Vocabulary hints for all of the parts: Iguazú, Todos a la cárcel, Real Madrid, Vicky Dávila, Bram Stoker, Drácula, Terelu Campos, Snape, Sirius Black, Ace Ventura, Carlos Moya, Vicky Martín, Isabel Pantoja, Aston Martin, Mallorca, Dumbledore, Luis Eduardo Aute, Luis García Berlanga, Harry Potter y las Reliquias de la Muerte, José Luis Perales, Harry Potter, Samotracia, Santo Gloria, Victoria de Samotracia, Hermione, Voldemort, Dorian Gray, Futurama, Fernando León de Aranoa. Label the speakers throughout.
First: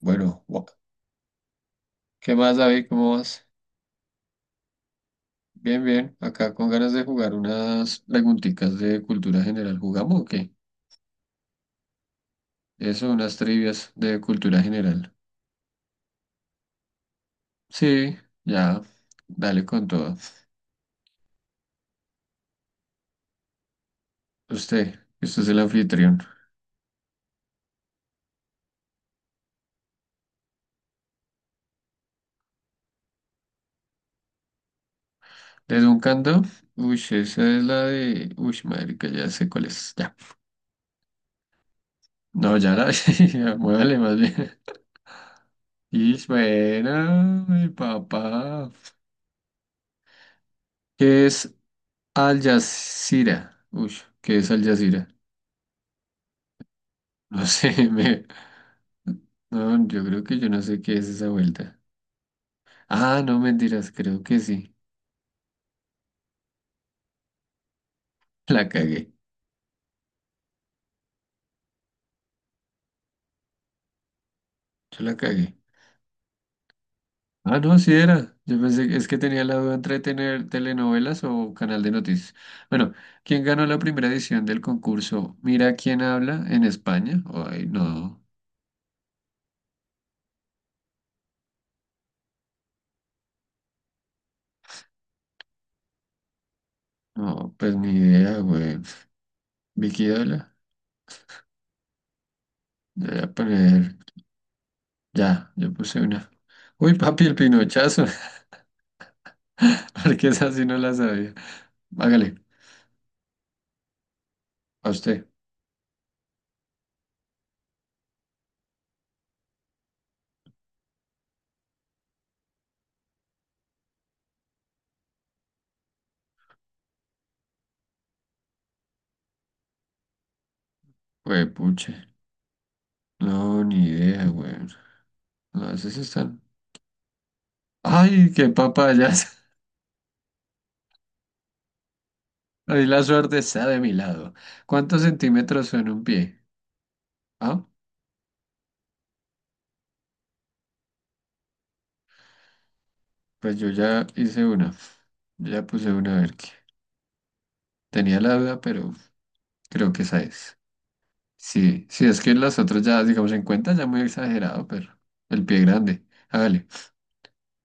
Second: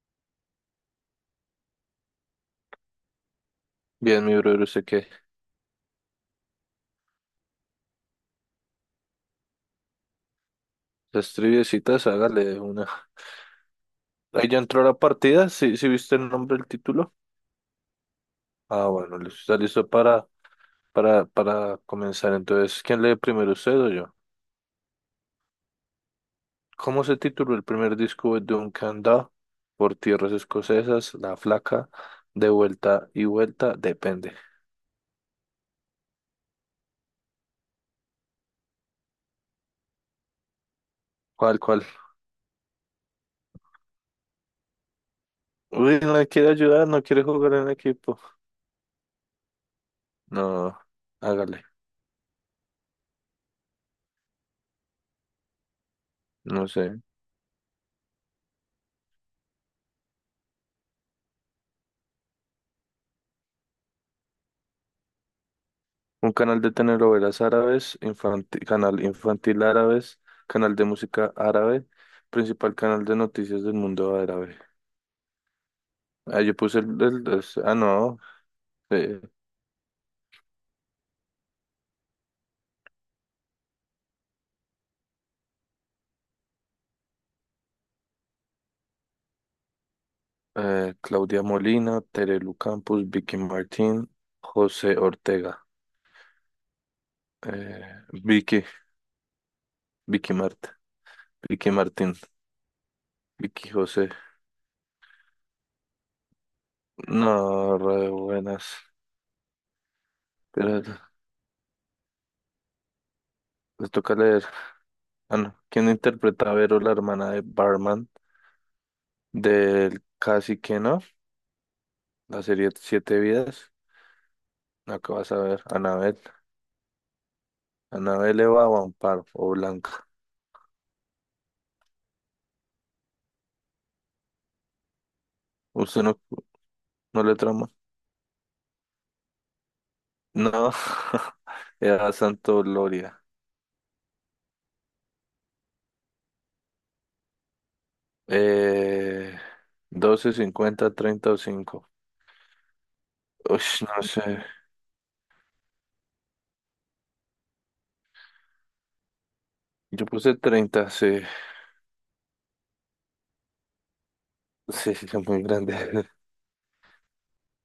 Speaker 1: Bueno, ¿qué más, David? ¿Cómo vas?
Speaker 2: Bien, mi brother, usted que
Speaker 1: Bien, bien. Acá con ganas de jugar unas preguntitas de cultura general. ¿Jugamos o qué?
Speaker 2: las triviecitas, hágale de una.
Speaker 1: Eso, unas trivias de
Speaker 2: Ahí ya
Speaker 1: cultura
Speaker 2: entró la
Speaker 1: general.
Speaker 2: partida, ¿sí, sí viste el nombre del título?
Speaker 1: Sí, ya.
Speaker 2: Ah, bueno, listo, está
Speaker 1: Dale con
Speaker 2: listo
Speaker 1: todo.
Speaker 2: para comenzar. Entonces, ¿quién lee primero, usted o yo?
Speaker 1: Usted es el anfitrión.
Speaker 2: ¿Cómo se tituló el primer disco de Duncan Dhu? Por tierras escocesas, La Flaca, De vuelta y vuelta, depende.
Speaker 1: ¿Desde un canto? Uy, esa es la de... Uy, madre, que ya sé cuál es. Ya.
Speaker 2: ¿Cuál, cuál?
Speaker 1: No, ya, Muévale más bien.
Speaker 2: Uy,
Speaker 1: Y
Speaker 2: no quiere ayudar, no quiere
Speaker 1: bueno,
Speaker 2: jugar
Speaker 1: mi
Speaker 2: en equipo.
Speaker 1: papá.
Speaker 2: No,
Speaker 1: ¿Qué es
Speaker 2: hágale,
Speaker 1: Al Jazeera? Uy, ¿qué es Al Jazeera?
Speaker 2: no sé.
Speaker 1: No sé, no, yo creo que yo no sé qué es esa vuelta. Ah, no, mentiras, creo que sí.
Speaker 2: Un canal de telenovelas árabes,
Speaker 1: La
Speaker 2: canal
Speaker 1: cagué,
Speaker 2: infantil árabes, canal de música árabe, principal canal de noticias del mundo árabe.
Speaker 1: yo la cagué.
Speaker 2: Ah, yo puse
Speaker 1: Ah,
Speaker 2: ah,
Speaker 1: no, sí
Speaker 2: no,
Speaker 1: era. Yo pensé que es que
Speaker 2: eh,
Speaker 1: tenía la duda entre tener telenovelas o canal de noticias. Bueno, ¿quién ganó la primera edición del concurso? Mira quién habla en España. Ay, no,
Speaker 2: Claudia Molina, Terelu Campos, Vicky Martín, José Ortega,
Speaker 1: no, pues ni
Speaker 2: eh,
Speaker 1: idea,
Speaker 2: Vicky,
Speaker 1: güey. Vicky
Speaker 2: Vicky
Speaker 1: Dávila.
Speaker 2: Mart, Vicky Martín,
Speaker 1: Yo Voy a
Speaker 2: Vicky
Speaker 1: poner,
Speaker 2: José.
Speaker 1: ya, yo puse una. Uy, papi, el
Speaker 2: No,
Speaker 1: pinochazo,
Speaker 2: re buenas.
Speaker 1: porque esa sí no la
Speaker 2: Pero
Speaker 1: sabía. Hágale,
Speaker 2: les toca leer.
Speaker 1: a usted.
Speaker 2: Ah, no. ¿Quién interpreta a Vero, la hermana de Barman del Cacique, no? La serie Siete Vidas, la que vas a ver, Anabel. Anabel Eva o Amparo o Blanca.
Speaker 1: Güey, puche. No, ni idea, güey. No, esas
Speaker 2: ¿Usted no,
Speaker 1: están.
Speaker 2: no le trama?
Speaker 1: ¡Ay, qué papayas!
Speaker 2: No, era Santo
Speaker 1: Ahí la
Speaker 2: Gloria.
Speaker 1: suerte está de mi lado. ¿Cuántos centímetros son un pie? Ah,
Speaker 2: Eh, 12, 50, 30 o cinco.
Speaker 1: pues
Speaker 2: Uy,
Speaker 1: yo
Speaker 2: no
Speaker 1: ya
Speaker 2: sé.
Speaker 1: hice una. Yo ya puse una, a ver qué. Tenía la duda, pero creo que
Speaker 2: Yo
Speaker 1: esa
Speaker 2: puse
Speaker 1: es.
Speaker 2: 30, sí.
Speaker 1: Sí, sí, es que las otras ya, digamos, en cuenta ya muy exagerado,
Speaker 2: Sí,
Speaker 1: pero
Speaker 2: sí, es muy
Speaker 1: el pie
Speaker 2: grande.
Speaker 1: grande. Hágale.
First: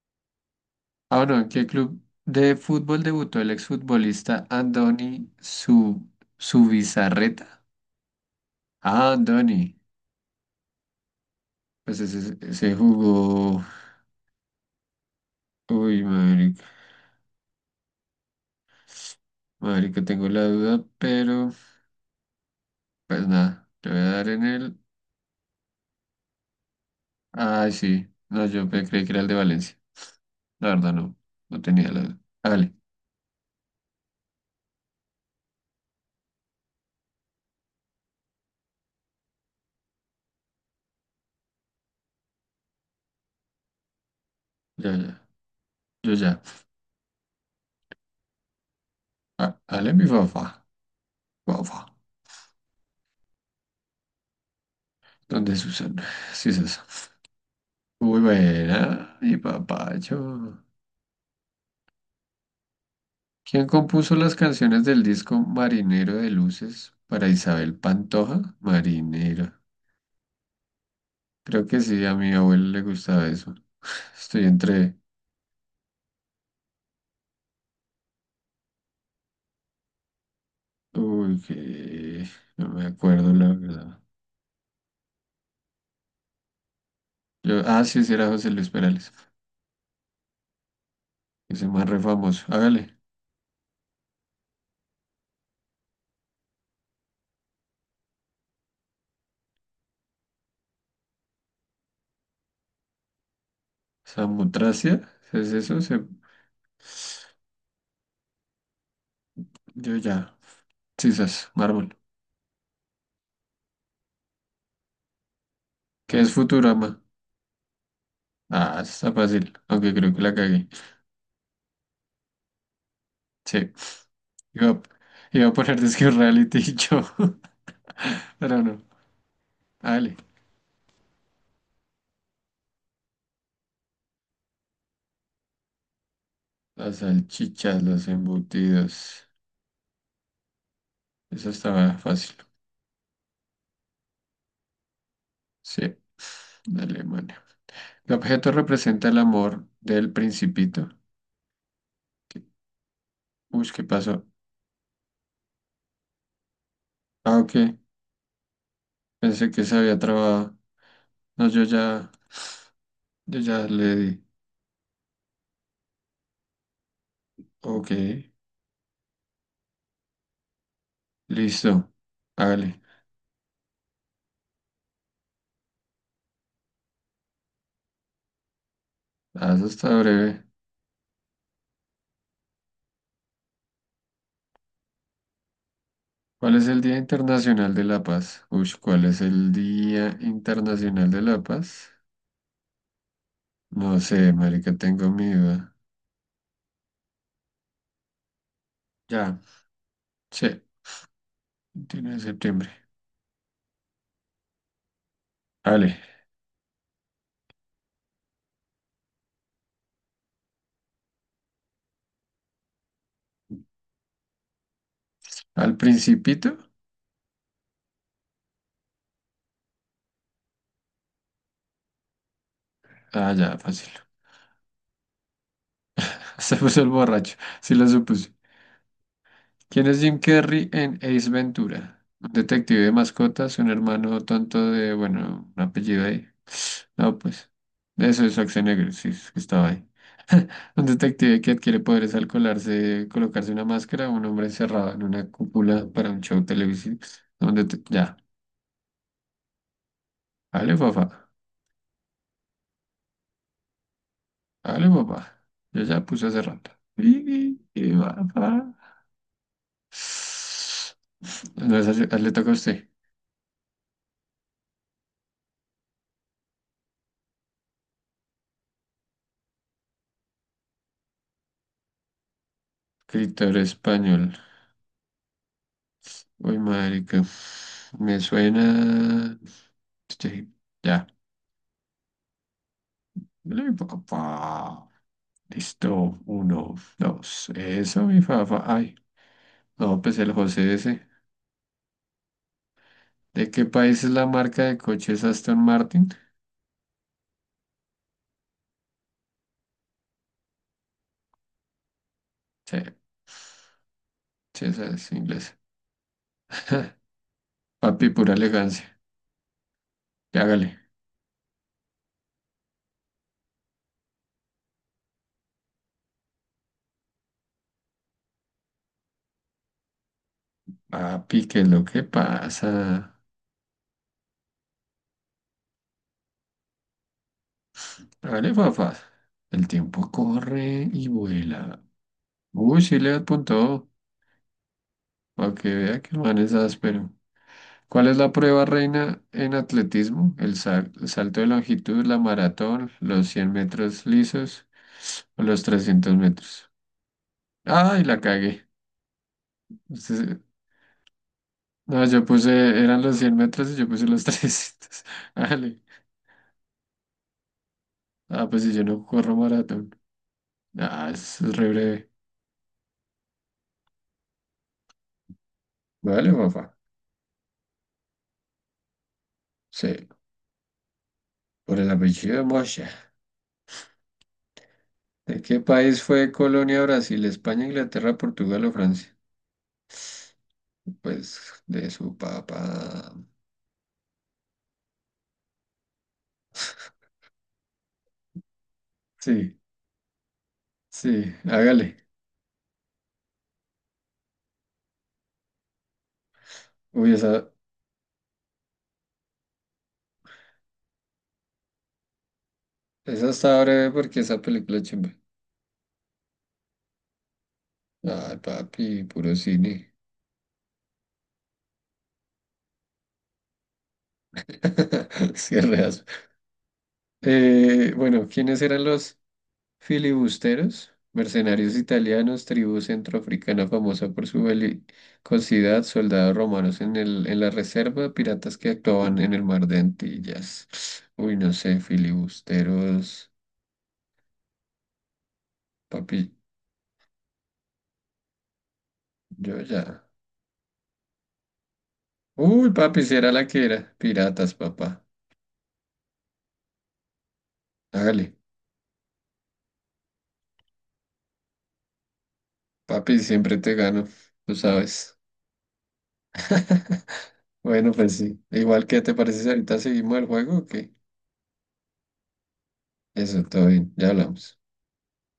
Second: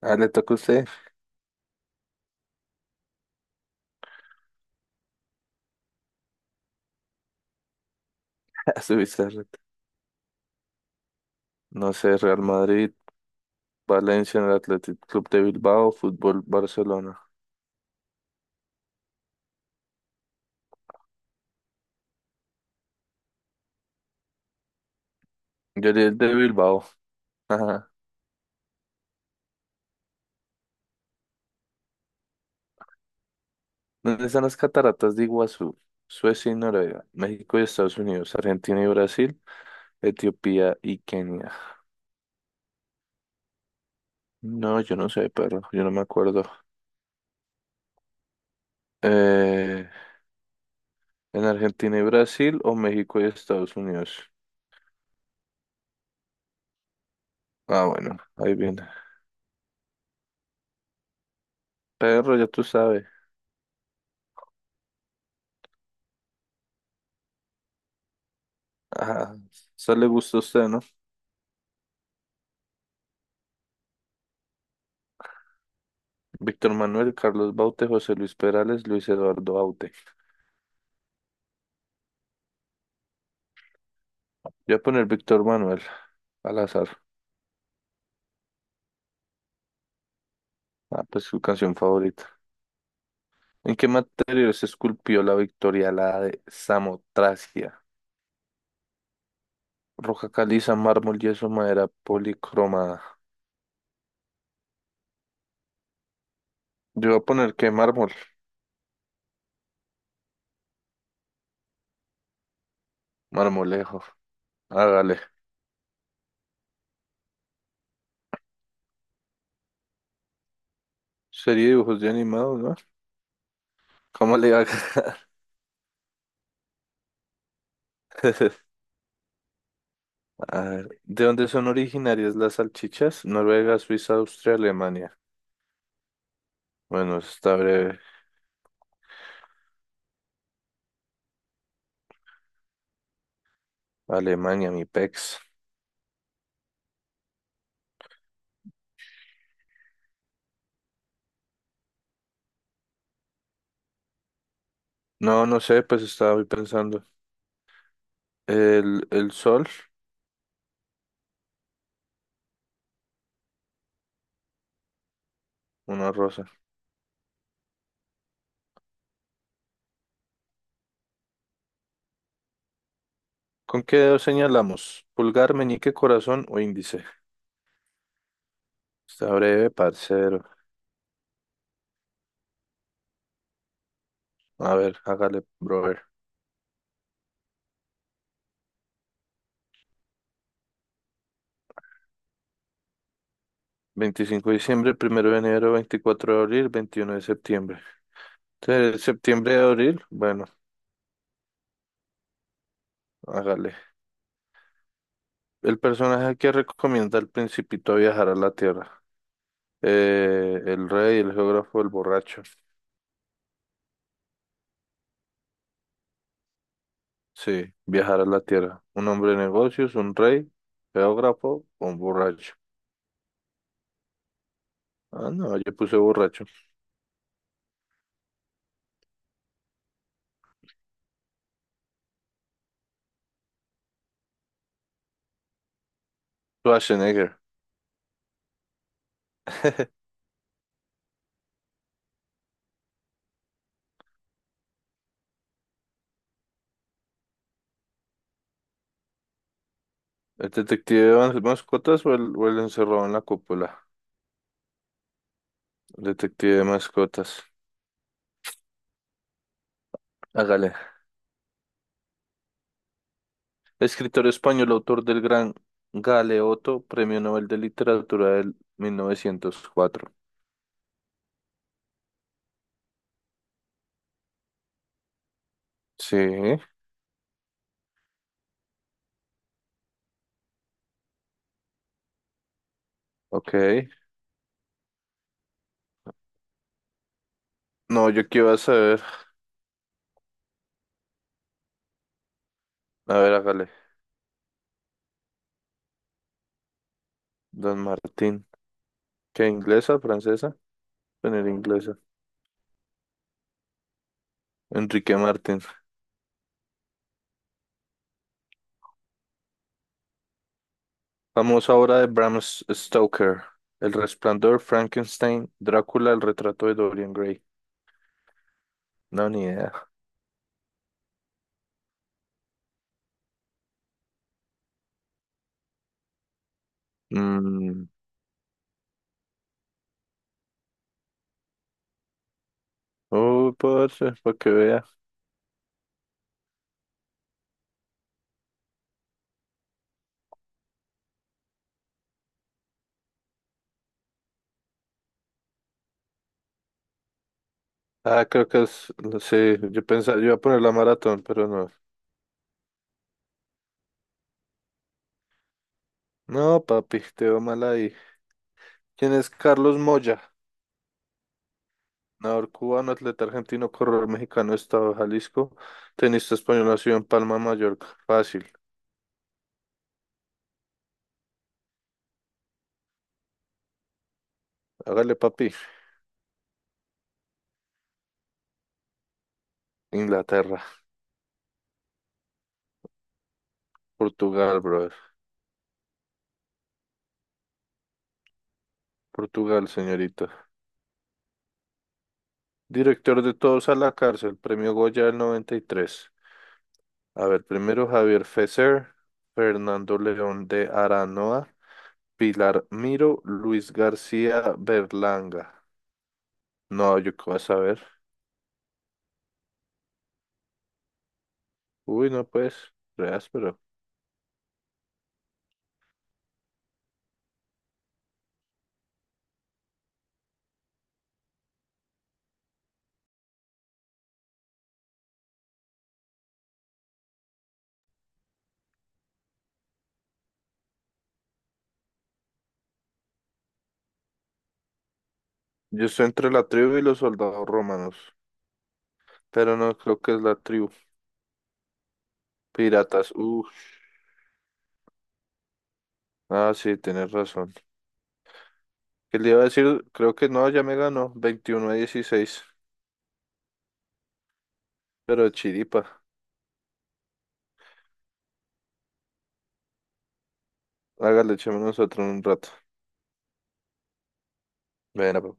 Speaker 2: Ah, le toca a usted.
Speaker 1: Ah, bueno, ¿en qué club de fútbol debutó el exfutbolista Andoni Su Subizarreta?
Speaker 2: A su
Speaker 1: Ah,
Speaker 2: bizarro.
Speaker 1: Andoni.
Speaker 2: No
Speaker 1: Pues
Speaker 2: sé,
Speaker 1: ese,
Speaker 2: Real
Speaker 1: ese
Speaker 2: Madrid,
Speaker 1: jugó.
Speaker 2: Valencia en el Athletic Club de Bilbao,
Speaker 1: Uy,
Speaker 2: Fútbol
Speaker 1: marica.
Speaker 2: Barcelona.
Speaker 1: Marica, tengo la duda, pero pues nada, le voy a dar en el.
Speaker 2: Yo di el de Bilbao.
Speaker 1: Ay, sí. No, creí que era el de Valencia. La verdad, no. No tenía la duda. Hágale.
Speaker 2: ¿Dónde están las cataratas de Iguazú? Suecia y Noruega, México y Estados Unidos, Argentina y Brasil, Etiopía y Kenia. No,
Speaker 1: Ya,
Speaker 2: yo no
Speaker 1: ya.
Speaker 2: sé, perro, yo no me
Speaker 1: Yo ya.
Speaker 2: acuerdo.
Speaker 1: Ah,
Speaker 2: Eh,
Speaker 1: hágale, mi papá.
Speaker 2: ¿En
Speaker 1: Papá.
Speaker 2: Argentina y Brasil o México y Estados Unidos?
Speaker 1: ¿Dónde es Susana? Sí, es eso.
Speaker 2: Ah, bueno,
Speaker 1: Muy
Speaker 2: ahí viene.
Speaker 1: buena, mi papacho.
Speaker 2: Perro, ya tú sabes.
Speaker 1: ¿Quién compuso las canciones del disco Marinero de Luces para Isabel Pantoja?
Speaker 2: Ajá,
Speaker 1: Marinero.
Speaker 2: eso le gusta a usted, ¿no?
Speaker 1: Creo que sí, a mi abuelo le gustaba eso. Estoy entre...
Speaker 2: Víctor Manuel, Carlos Baute, José Luis Perales, Luis Eduardo Aute.
Speaker 1: Uy, que... No me acuerdo la verdad.
Speaker 2: Yo voy a poner Víctor Manuel al azar.
Speaker 1: Ah, sí, sí era José Luis Perales.
Speaker 2: Ah, pues su
Speaker 1: Ese
Speaker 2: canción
Speaker 1: más re
Speaker 2: favorita.
Speaker 1: famoso. Hágale.
Speaker 2: ¿En qué material se esculpió la Victoria la de Samotracia? Roca caliza, mármol, yeso, madera policromada.
Speaker 1: Samotracia. ¿Es eso?
Speaker 2: Yo voy a poner que mármol,
Speaker 1: Yo ya. Sisas, mármol.
Speaker 2: marmolejo. Hágale.
Speaker 1: ¿Qué es Futurama? Ah, está fácil. Aunque creo que la cagué.
Speaker 2: Sería dibujos de animados, ¿no?
Speaker 1: Sí.
Speaker 2: ¿Cómo le va a
Speaker 1: Iba a,
Speaker 2: ganar?
Speaker 1: iba a poner Disque Reality yo. Pero no. Hágale.
Speaker 2: A ver, ¿de dónde son originarias las salchichas? Noruega, Suiza, Austria, Alemania.
Speaker 1: Las
Speaker 2: Bueno, eso está
Speaker 1: salchichas,
Speaker 2: breve.
Speaker 1: los embutidos. Eso estaba fácil.
Speaker 2: Alemania, mi pex.
Speaker 1: Sí, de Alemania. El objeto representa el amor del principito. ¿Qué- Uy, ¿qué pasó?
Speaker 2: No, no sé, pues estaba ahí pensando.
Speaker 1: Ah, ok.
Speaker 2: El
Speaker 1: Pensé que
Speaker 2: sol,
Speaker 1: se había trabado. No, yo ya le di.
Speaker 2: una rosa.
Speaker 1: Ok, listo. Hágale.
Speaker 2: ¿Con qué dedo señalamos? ¿Pulgar, meñique, corazón o índice? Está
Speaker 1: Ah, eso
Speaker 2: breve,
Speaker 1: está breve.
Speaker 2: parcero. A ver, hágale, brother.
Speaker 1: ¿Cuál es el Día Internacional de la Paz? Uy, ¿cuál es el Día Internacional de la Paz? No sé,
Speaker 2: Veinticinco de
Speaker 1: marica,
Speaker 2: diciembre,
Speaker 1: tengo mi
Speaker 2: primero de enero,
Speaker 1: duda.
Speaker 2: 24 de abril, 21 de septiembre.
Speaker 1: Ya,
Speaker 2: ¿Septiembre de abril? Bueno,
Speaker 1: sí, 29 de septiembre.
Speaker 2: hágale. El
Speaker 1: Vale.
Speaker 2: personaje que recomienda al principito a viajar a la Tierra. El rey, el geógrafo, el borracho.
Speaker 1: ¿Al principito?
Speaker 2: Sí, viajar a la Tierra. Un hombre de negocios, un rey, geógrafo o un borracho.
Speaker 1: Ah, ya, fácil.
Speaker 2: Ah, no, yo puse borracho.
Speaker 1: Se puso el borracho, sí lo supuse. ¿Quién es Jim Carrey en Ace Ventura? Un detective de mascotas, un hermano tonto de, bueno, un apellido ahí. No,
Speaker 2: Schwarzenegger.
Speaker 1: pues, eso es Schwarzenegger, sí, es que estaba ahí. Un detective que adquiere poderes al colarse, colocarse una máscara, un hombre encerrado en una cúpula para un show televisivo. Ya,
Speaker 2: ¿El
Speaker 1: dale
Speaker 2: detective de
Speaker 1: papá,
Speaker 2: mascotas o el encerrado en la cúpula?
Speaker 1: dale papá. Yo
Speaker 2: El
Speaker 1: ya puse hace
Speaker 2: detective de
Speaker 1: rato.
Speaker 2: mascotas.
Speaker 1: Y, papá.
Speaker 2: Hágale.
Speaker 1: No, esa le toca a usted.
Speaker 2: Escritor español, autor del gran Galeoto, Premio Nobel de Literatura del 1904.
Speaker 1: Escritor español.
Speaker 2: Sí,
Speaker 1: Uy, marica. Me suena. Sí, ya.
Speaker 2: ok.
Speaker 1: Dale un poco. Pa. Listo. Uno, dos. Eso,
Speaker 2: No,
Speaker 1: mi
Speaker 2: yo qué iba a
Speaker 1: fafa. Ay.
Speaker 2: saber.
Speaker 1: No, pues el José ese.
Speaker 2: A ver,
Speaker 1: ¿De qué
Speaker 2: hágale.
Speaker 1: país es la marca de coches Aston Martin?
Speaker 2: Don Martín. ¿Qué, inglesa, francesa? Poner inglesa.
Speaker 1: Sí, sí, esa es
Speaker 2: Enrique
Speaker 1: inglesa.
Speaker 2: Martín.
Speaker 1: Papi, pura elegancia. Ya, hágale.
Speaker 2: Famosa obra de Bram Stoker. El Resplandor, Frankenstein, Drácula, el retrato de Dorian Gray. No, ni idea.
Speaker 1: Papi, ¿qué es lo que pasa?
Speaker 2: Mm.
Speaker 1: Hágale, fafa. El tiempo corre y vuela. Uy, sí le
Speaker 2: Oh,
Speaker 1: apuntó.
Speaker 2: parce, para que vea.
Speaker 1: Para que vea que el man es áspero. ¿Cuál es la prueba reina en atletismo? El salto de longitud, la maratón, los 100 metros lisos o los 300 metros. ¡Ay, la
Speaker 2: Ah, creo que
Speaker 1: cagué!
Speaker 2: es, sí, yo pensaba, yo iba
Speaker 1: Entonces,
Speaker 2: a poner la maratón, pero no.
Speaker 1: no, eran los 100 metros y yo puse los 300. Vale.
Speaker 2: No, papi, te veo mal ahí.
Speaker 1: Ah, pues si yo no
Speaker 2: ¿Quién es
Speaker 1: corro
Speaker 2: Carlos
Speaker 1: maratón.
Speaker 2: Moya?
Speaker 1: Ah, eso es re breve.
Speaker 2: Nadador cubano, atleta argentino, corredor mexicano, Estado de Jalisco,
Speaker 1: Vale,
Speaker 2: tenista español,
Speaker 1: papá.
Speaker 2: nacido en Palma, Mallorca. Fácil.
Speaker 1: Sí, por el apellido de Moshe.
Speaker 2: Hágale,
Speaker 1: ¿De
Speaker 2: papi.
Speaker 1: qué país fue colonia Brasil, España, Inglaterra, Portugal o Francia?
Speaker 2: Inglaterra,
Speaker 1: Pues de su papá.
Speaker 2: Portugal, brother.
Speaker 1: Sí.
Speaker 2: Portugal, señorita.
Speaker 1: Sí, hágale.
Speaker 2: Director de Todos a la cárcel, premio Goya del 93.
Speaker 1: Uy,
Speaker 2: A ver,
Speaker 1: esa,
Speaker 2: primero Javier Fesser, Fernando León de Aranoa. Pilar Miro,
Speaker 1: esa está
Speaker 2: Luis
Speaker 1: breve porque esa
Speaker 2: García
Speaker 1: película es chimba.
Speaker 2: Berlanga. No, yo qué vas a ver.
Speaker 1: Ay, papi, puro cine.
Speaker 2: Uy, no pues, re áspero.
Speaker 1: Sí, bueno, ¿quiénes eran los filibusteros? Mercenarios italianos, tribu centroafricana famosa por su belicosidad, soldados romanos en el, en la reserva, piratas que actuaban en el mar de Antillas. Uy, no sé, filibusteros,
Speaker 2: Yo estoy
Speaker 1: papi,
Speaker 2: entre la tribu y los soldados romanos, pero
Speaker 1: yo
Speaker 2: no creo
Speaker 1: ya.
Speaker 2: que es la tribu.
Speaker 1: Uy, papi,
Speaker 2: Piratas,
Speaker 1: si era la
Speaker 2: uff.
Speaker 1: que era. Piratas, papá.
Speaker 2: Ah, sí, tienes razón.
Speaker 1: Hágale.
Speaker 2: ¿Qué le iba a decir? Creo que no, ya me ganó. 21-16.
Speaker 1: Papi, siempre te gano, tú sabes.
Speaker 2: Pero chiripa.
Speaker 1: Bueno, pues sí. ¿Igual que te parece si ahorita seguimos el juego, o qué?
Speaker 2: Hágale, echémonos otro en un rato.
Speaker 1: Eso, todo bien, ya hablamos.
Speaker 2: Venga,